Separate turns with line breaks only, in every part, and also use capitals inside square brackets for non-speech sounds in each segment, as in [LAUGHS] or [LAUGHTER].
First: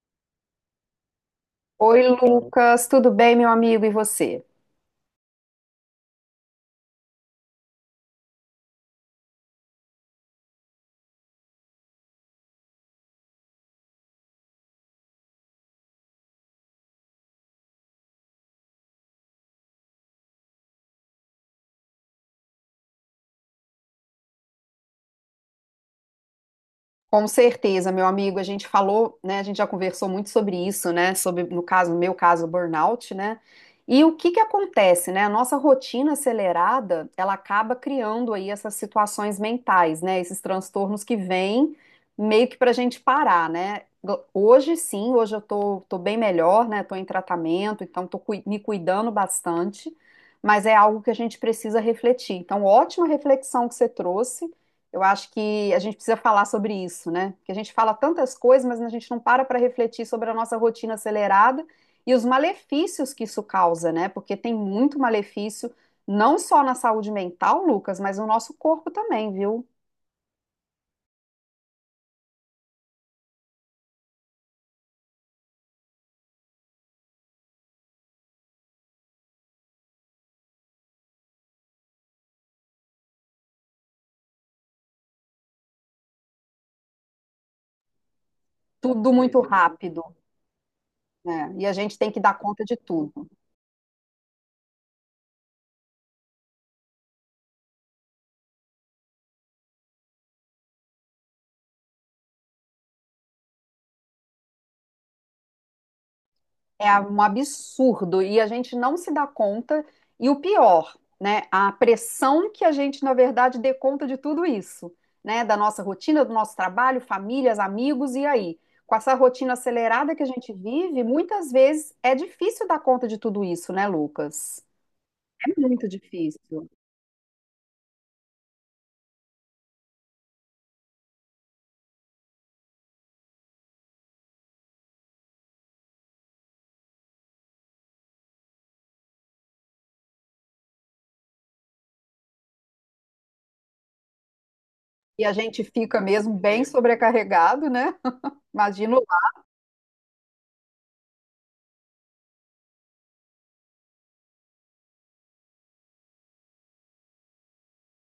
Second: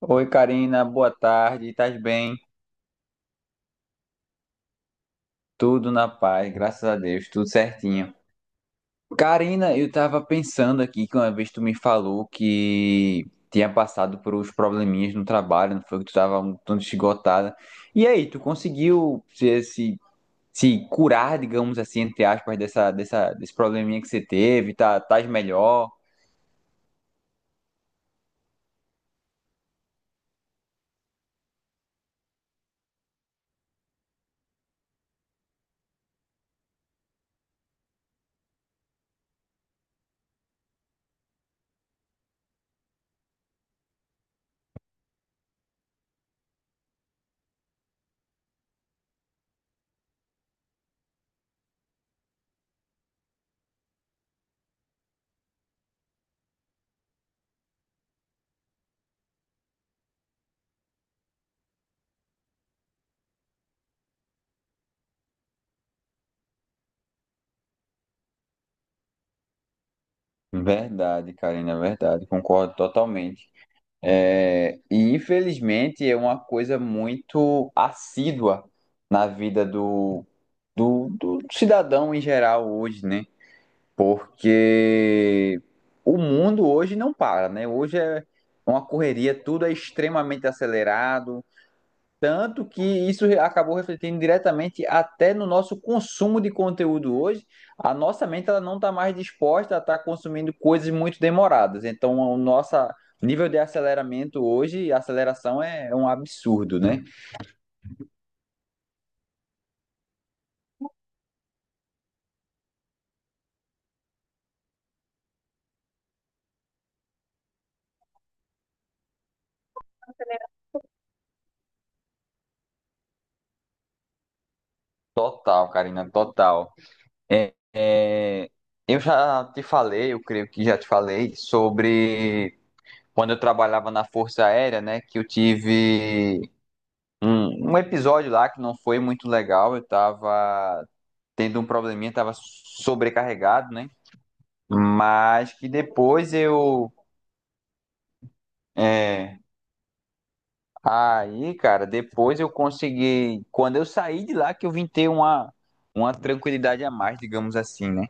Oi, Karina, boa tarde. Estás
Oi,
bem?
Lucas, tudo bem, meu amigo? E você?
Tudo na paz, graças a Deus, tudo certinho. Karina, eu tava pensando aqui que uma vez tu me falou que tinha passado por uns probleminhas no trabalho, não foi que tu tava um tanto esgotada. E aí, tu conseguiu se curar, digamos assim, entre aspas, desse probleminha que você teve? Tá, tás melhor?
Com certeza, meu amigo, a gente falou, né? A gente já conversou muito sobre isso, né? Sobre, no caso, no meu caso, burnout, né? E o que que acontece, né? A nossa rotina acelerada, ela acaba criando aí essas situações mentais, né? Esses transtornos que vêm meio que pra gente parar, né? Hoje sim, hoje eu tô bem melhor, né? Tô em tratamento, então me cuidando bastante, mas é algo que a gente precisa refletir. Então, ótima reflexão que você trouxe. Eu acho que a gente precisa falar sobre isso, né? Porque a gente fala tantas coisas, mas a gente não para para refletir sobre a nossa rotina acelerada e os malefícios que isso causa, né? Porque tem muito malefício, não só na saúde mental, Lucas, mas no nosso corpo também, viu?
Verdade, Karina, é verdade, concordo totalmente. É, e infelizmente é uma coisa muito assídua na vida do cidadão em geral hoje, né? Porque o mundo hoje não para, né? Hoje é uma
Tudo
correria,
muito
tudo é
rápido,
extremamente acelerado,
né? E a gente tem que dar conta
tanto
de
que
tudo.
isso acabou refletindo diretamente até no nosso consumo de conteúdo hoje. A nossa mente ela não está mais disposta a estar consumindo coisas muito demoradas. Então, o nosso nível de aceleramento hoje, a aceleração é um absurdo,
É
né?
um absurdo e a gente não se dá conta. E o pior, né, a pressão que a gente, na verdade, dê conta de tudo isso, né, da nossa rotina, do nosso trabalho, famílias, amigos, e aí? Com essa rotina acelerada que a gente vive, muitas vezes é difícil dar conta de tudo isso, né, Lucas? É
Total,
muito
Karina,
difícil.
total. É, é, eu já te falei, eu creio que já te falei, sobre quando eu trabalhava na Força Aérea, né? Que eu tive um episódio lá que não foi muito legal. Eu estava tendo um probleminha, estava sobrecarregado, né?
E a
Mas
gente
que
fica mesmo
depois
bem
eu.
sobrecarregado, né? Imagino.
é, aí, cara, depois eu consegui. Quando eu saí de lá, que eu vim ter uma tranquilidade a mais, digamos assim, né?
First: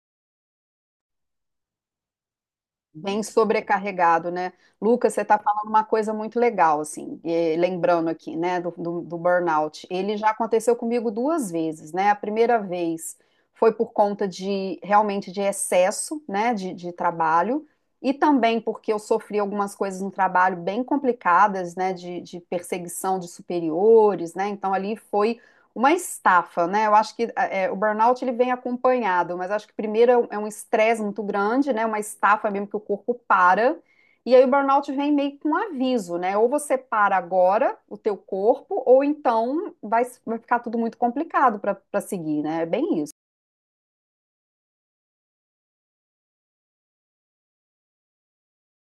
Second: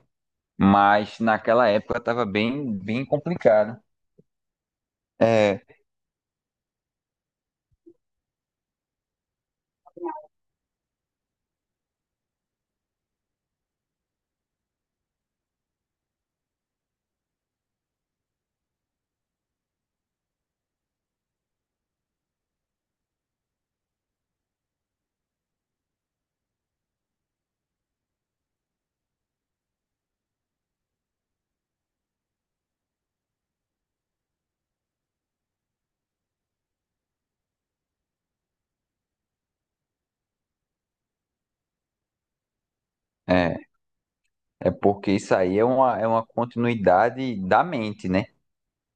Mas naquela época estava bem, bem
Bem
complicado.
sobrecarregado, né? Lucas, você está
É,
falando uma coisa muito legal, assim, lembrando aqui, né, do burnout. Ele já aconteceu comigo duas vezes, né? A primeira vez foi por conta de realmente de excesso, né, de trabalho, e também porque eu sofri algumas coisas no trabalho bem complicadas, né, de perseguição de superiores, né? Então ali foi uma estafa, né? Eu acho que o burnout ele vem acompanhado, mas acho que primeiro é um estresse muito grande, né? Uma estafa mesmo que o corpo para. E aí o burnout vem meio com um aviso, né? Ou você para agora o teu corpo, ou então vai ficar tudo muito complicado para seguir, né? É bem isso.
é, é porque isso aí é uma continuidade da mente, né?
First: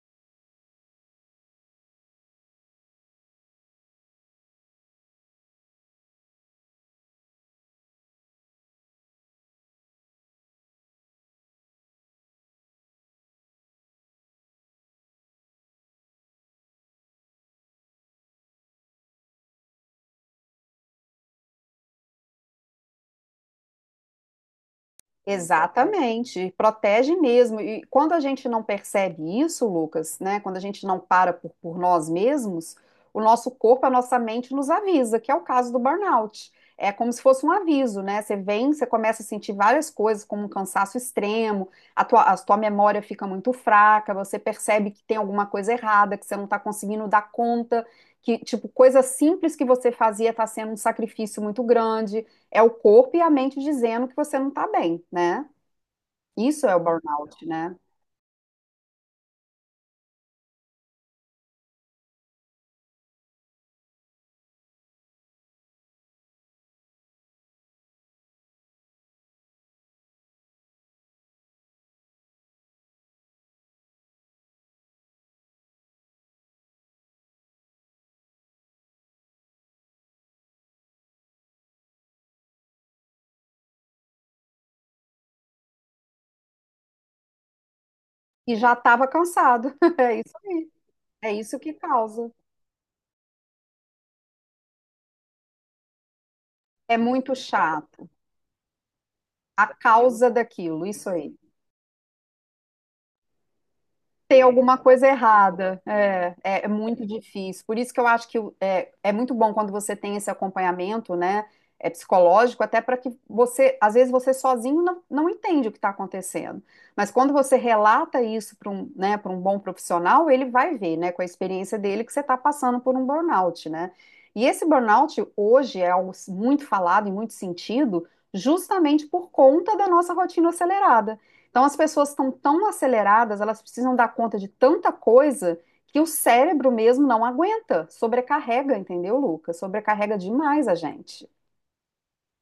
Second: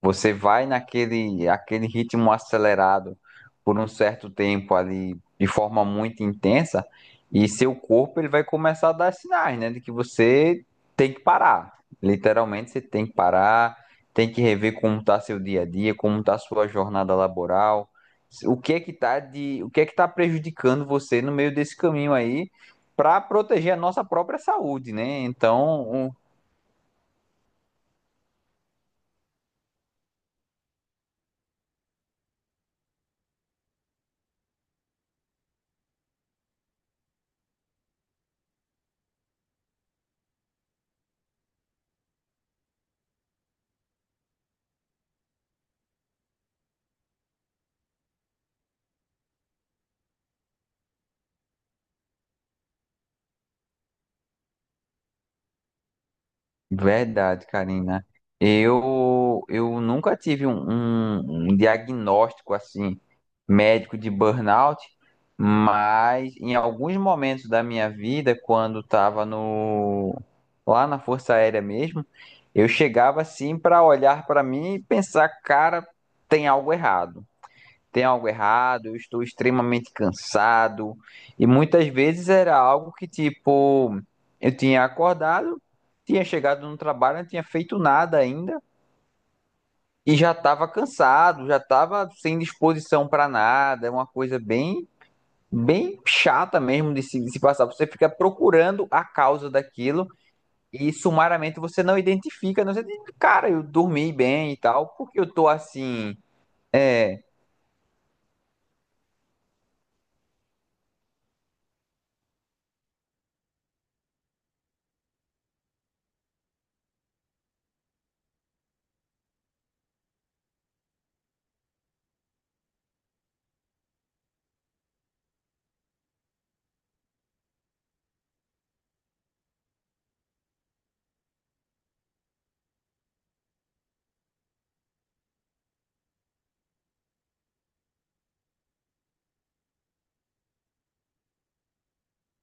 Você vai naquele aquele ritmo acelerado por um certo tempo ali, de forma muito intensa, e seu corpo ele vai começar a dar sinais, né, de que você tem que parar. Literalmente você tem que parar, tem que rever como está seu dia a dia, como está sua jornada laboral, o que é que tá prejudicando você no meio desse caminho aí, para proteger a nossa própria saúde, né? Então,
Exatamente, protege mesmo. E quando a gente não percebe isso, Lucas, né? Quando a gente não para por nós mesmos, o nosso corpo, a nossa mente nos avisa, que é o caso do burnout. É como se fosse um aviso, né? Você vem, você começa a sentir várias coisas, como um cansaço extremo, a tua memória fica muito fraca, você percebe que tem alguma coisa errada, que você não está conseguindo dar conta, que, tipo, coisa simples que você fazia está sendo um sacrifício muito grande. É o corpo e a mente dizendo que você não está bem, né? Isso é o burnout,
verdade,
né?
Karina. Eu nunca tive um diagnóstico assim médico de burnout, mas em alguns momentos da minha vida, quando estava no lá na Força Aérea mesmo, eu chegava assim para olhar para mim e pensar, cara, tem algo errado, tem algo errado, eu estou extremamente cansado. E muitas vezes era algo que, tipo, eu tinha acordado, tinha chegado no trabalho, não tinha feito nada
E
ainda
já estava cansado. [LAUGHS]
e
É
já
isso
estava
aí. É
cansado, já
isso que
estava
causa.
sem disposição para nada. É uma coisa bem, bem chata mesmo
É
de
muito
se passar. Você fica
chato.
procurando a causa
A
daquilo.
causa daquilo,
E
isso aí.
sumariamente você não identifica, não sei, cara, eu dormi
Ter
bem e
alguma
tal,
coisa
porque eu tô
errada.
assim,
É, é, é muito
é,
difícil. Por isso que eu acho que é muito bom quando você tem esse acompanhamento, né? É psicológico, até para que você, às vezes você sozinho não, não entende o que está acontecendo. Mas quando você relata isso para um, né, para um bom profissional, ele vai ver, né, com a experiência dele, que você está passando por um burnout, né? E esse burnout hoje é algo muito falado em muito sentido, justamente por conta da nossa rotina acelerada. Então, as pessoas estão tão aceleradas, elas precisam dar conta de tanta coisa que o cérebro mesmo não aguenta, sobrecarrega, entendeu, Lucas? Sobrecarrega demais a gente.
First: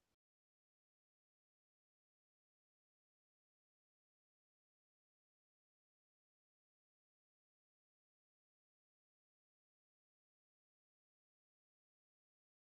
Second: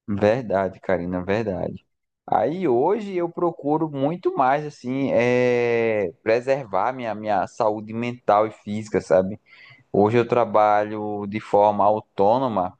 verdade, Karina, verdade. Aí hoje eu procuro muito mais assim, é, preservar minha saúde mental e física, sabe? Hoje eu trabalho de forma autônoma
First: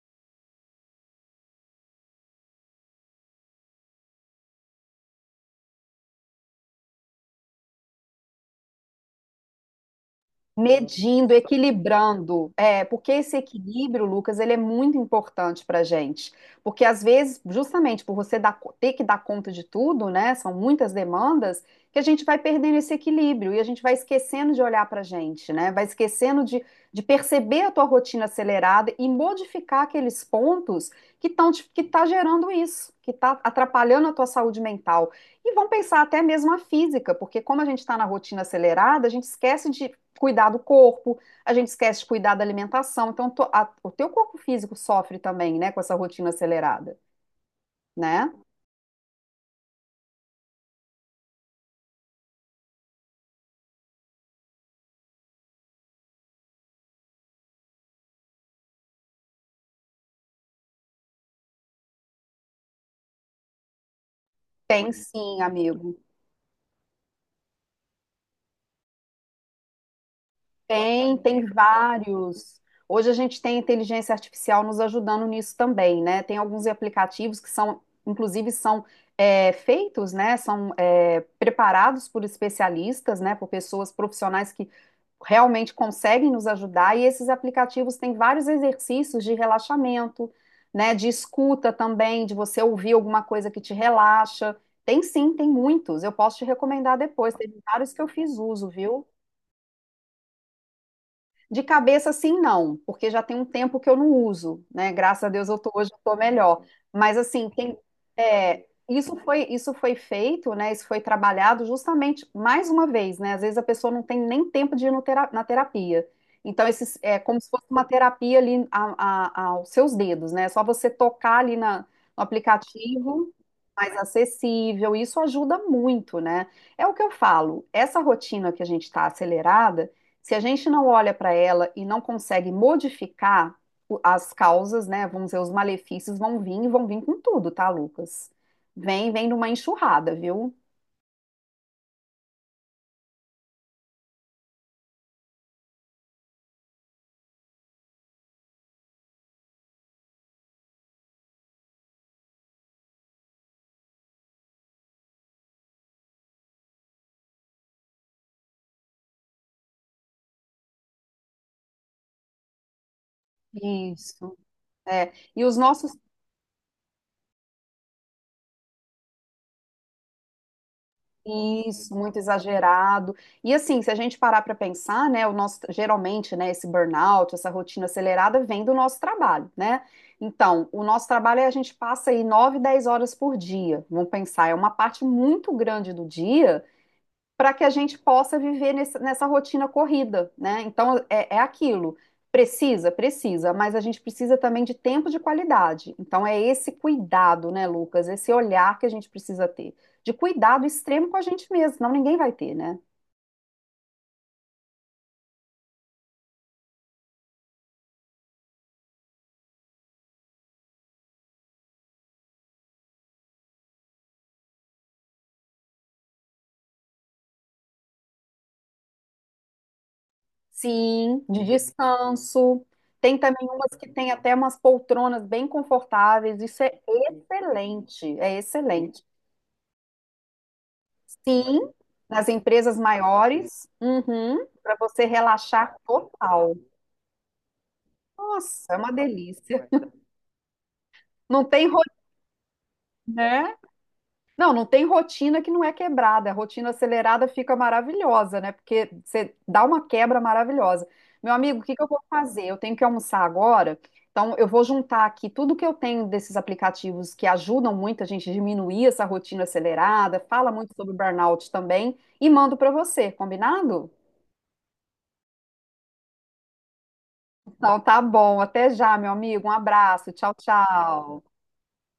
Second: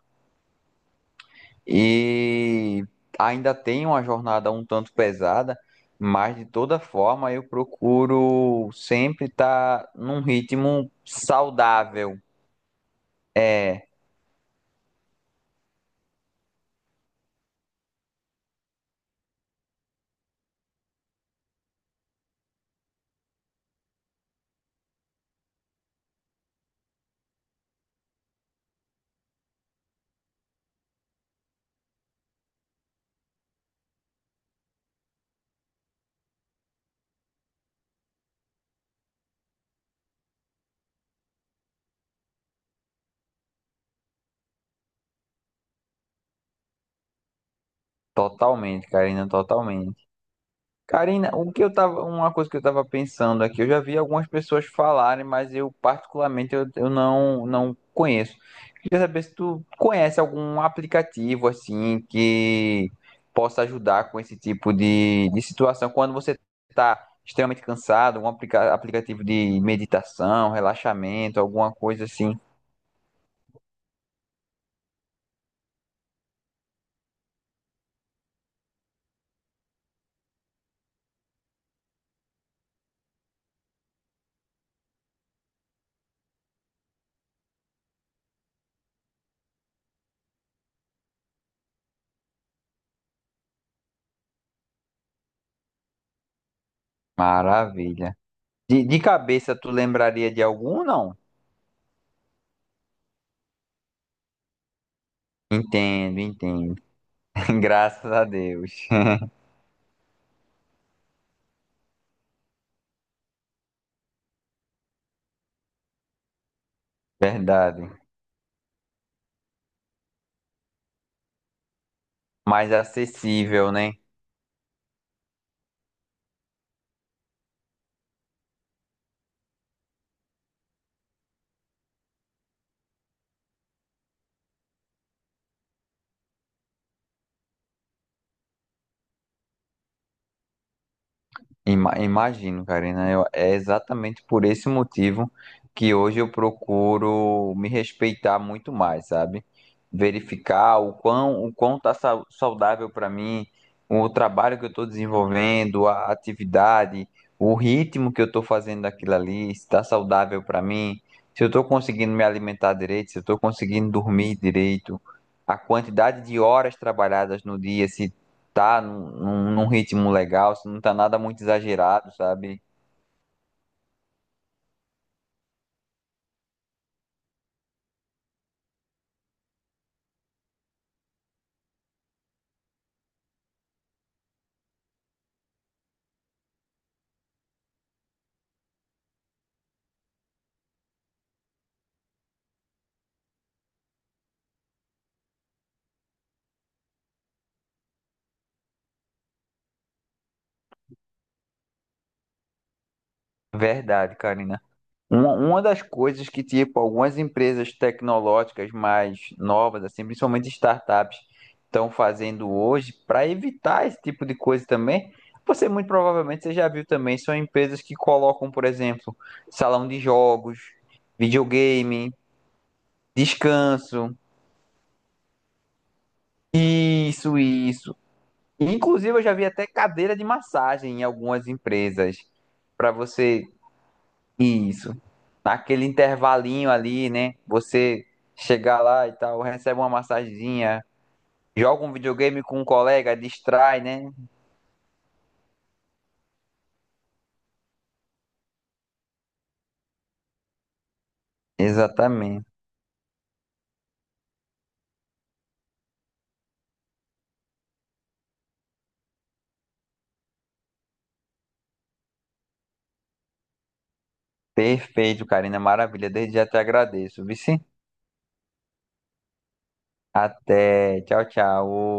e ainda tenho uma jornada um tanto pesada, mas de toda forma eu procuro sempre estar num ritmo
Medindo,
saudável,
equilibrando, é, porque esse equilíbrio, Lucas, ele é muito importante para gente, porque às vezes, justamente por você ter que dar conta de tudo, né, são muitas demandas, que a gente vai perdendo esse equilíbrio e a gente vai esquecendo de olhar para a gente, né, vai esquecendo de perceber a tua rotina acelerada e modificar aqueles pontos que estão que tá gerando isso, que está atrapalhando a tua saúde mental. E vão pensar até mesmo a física, porque como a gente está na rotina acelerada, a gente esquece de cuidar do corpo, a gente esquece de cuidar da alimentação. Então, o teu corpo físico sofre também, né, com essa rotina acelerada, né?
totalmente. Karina, o que eu tava, uma coisa que eu estava pensando aqui, eu já vi algumas pessoas falarem, mas eu particularmente eu não conheço. Queria saber se tu conhece algum aplicativo assim que possa ajudar com esse tipo
Tem
de,
sim,
de situação
amigo.
quando você está extremamente cansado, algum aplicativo de meditação,
Tem,
relaxamento,
tem
alguma coisa assim.
vários. Hoje a gente tem inteligência artificial nos ajudando nisso também, né? Tem alguns aplicativos que são, inclusive, são é, feitos, né? São é, preparados por especialistas, né? Por pessoas profissionais que realmente conseguem nos ajudar. E esses aplicativos têm vários exercícios de relaxamento, né? De escuta também, de você ouvir alguma coisa que te relaxa. Tem sim, tem muitos. Eu posso te recomendar depois. Tem vários que eu
Maravilha.
fiz uso,
De
viu?
cabeça, tu lembraria de algum, não?
De cabeça, sim, não, porque já tem um tempo que eu não uso, né? Graças a Deus eu tô, hoje eu tô
Entendo,
melhor.
entendo.
Mas assim,
[LAUGHS]
tem,
Graças a
é,
Deus. [LAUGHS]
isso foi feito, né? Isso foi trabalhado justamente mais uma vez, né? Às vezes a pessoa não tem nem tempo de ir no na terapia. Então, esses, é como se fosse uma
Verdade.
terapia ali aos seus dedos, né? É só você tocar ali na, no
Mais
aplicativo
acessível, né?
mais acessível, isso ajuda muito, né? É o que eu falo, essa rotina que a gente está acelerada. Se a gente não olha para ela e não consegue modificar as causas, né? Vamos dizer, os malefícios vão vir e vão vir com tudo, tá, Lucas? Vem, vem numa enxurrada, viu?
Imagino, Karina. É exatamente por esse motivo que hoje eu procuro me respeitar muito mais, sabe? Verificar o quão tá saudável para mim, o trabalho que eu estou desenvolvendo, a atividade, o ritmo que eu estou fazendo aquilo ali, se está saudável para mim, se eu estou conseguindo me alimentar direito, se eu estou conseguindo dormir
Isso.
direito,
É, e os
a
nossos
quantidade de horas trabalhadas no dia, se tá num ritmo legal, se não tá nada muito
isso,
exagerado,
muito
sabe?
exagerado. E assim, se a gente parar para pensar, né, o nosso geralmente, né, esse burnout, essa rotina acelerada vem do nosso trabalho, né? Então, o nosso trabalho é a gente passa aí 9 10 horas por dia. Vamos pensar, é uma parte muito grande do dia para que a gente possa viver nessa rotina corrida, né? Então é, é aquilo. Precisa, precisa, mas a gente precisa também de tempo de qualidade. Então é esse cuidado, né, Lucas? Esse olhar que a gente precisa ter. De cuidado extremo com a gente mesmo, senão ninguém vai ter, né?
Verdade, Karina. Uma das coisas que, tipo, algumas empresas tecnológicas mais novas, assim, principalmente startups, estão fazendo hoje para evitar esse tipo de coisa também. Você muito provavelmente você já viu também, são empresas que colocam, por exemplo, salão de jogos,
Sim, de
videogame,
descanso. Tem também umas que tem
descanso,
até umas poltronas bem confortáveis. Isso é
isso.
excelente, é excelente.
Inclusive, eu já vi até cadeira de massagem em algumas
Sim,
empresas
nas empresas
para você
maiores, uhum, para
isso.
você relaxar
Naquele
total.
intervalinho ali, né? Você
Nossa, é
chegar
uma
lá e tal,
delícia.
recebe uma massagenzinha,
Não tem
joga um
rotina,
videogame com um colega,
né?
distrai, né?
Não, não tem rotina que não é quebrada. A rotina acelerada fica maravilhosa, né? Porque você dá uma quebra maravilhosa. Meu amigo, o que que eu vou fazer?
Exatamente.
Eu tenho que almoçar agora. Então, eu vou juntar aqui tudo que eu tenho desses aplicativos que ajudam muito a gente a diminuir essa rotina acelerada, fala muito sobre burnout também, e mando para você, combinado?
Perfeito, Karina. Maravilha. Desde já te agradeço. Vici?
Então, tá bom. Até já, meu amigo. Um abraço. Tchau,
Até.
tchau.
Tchau, tchau.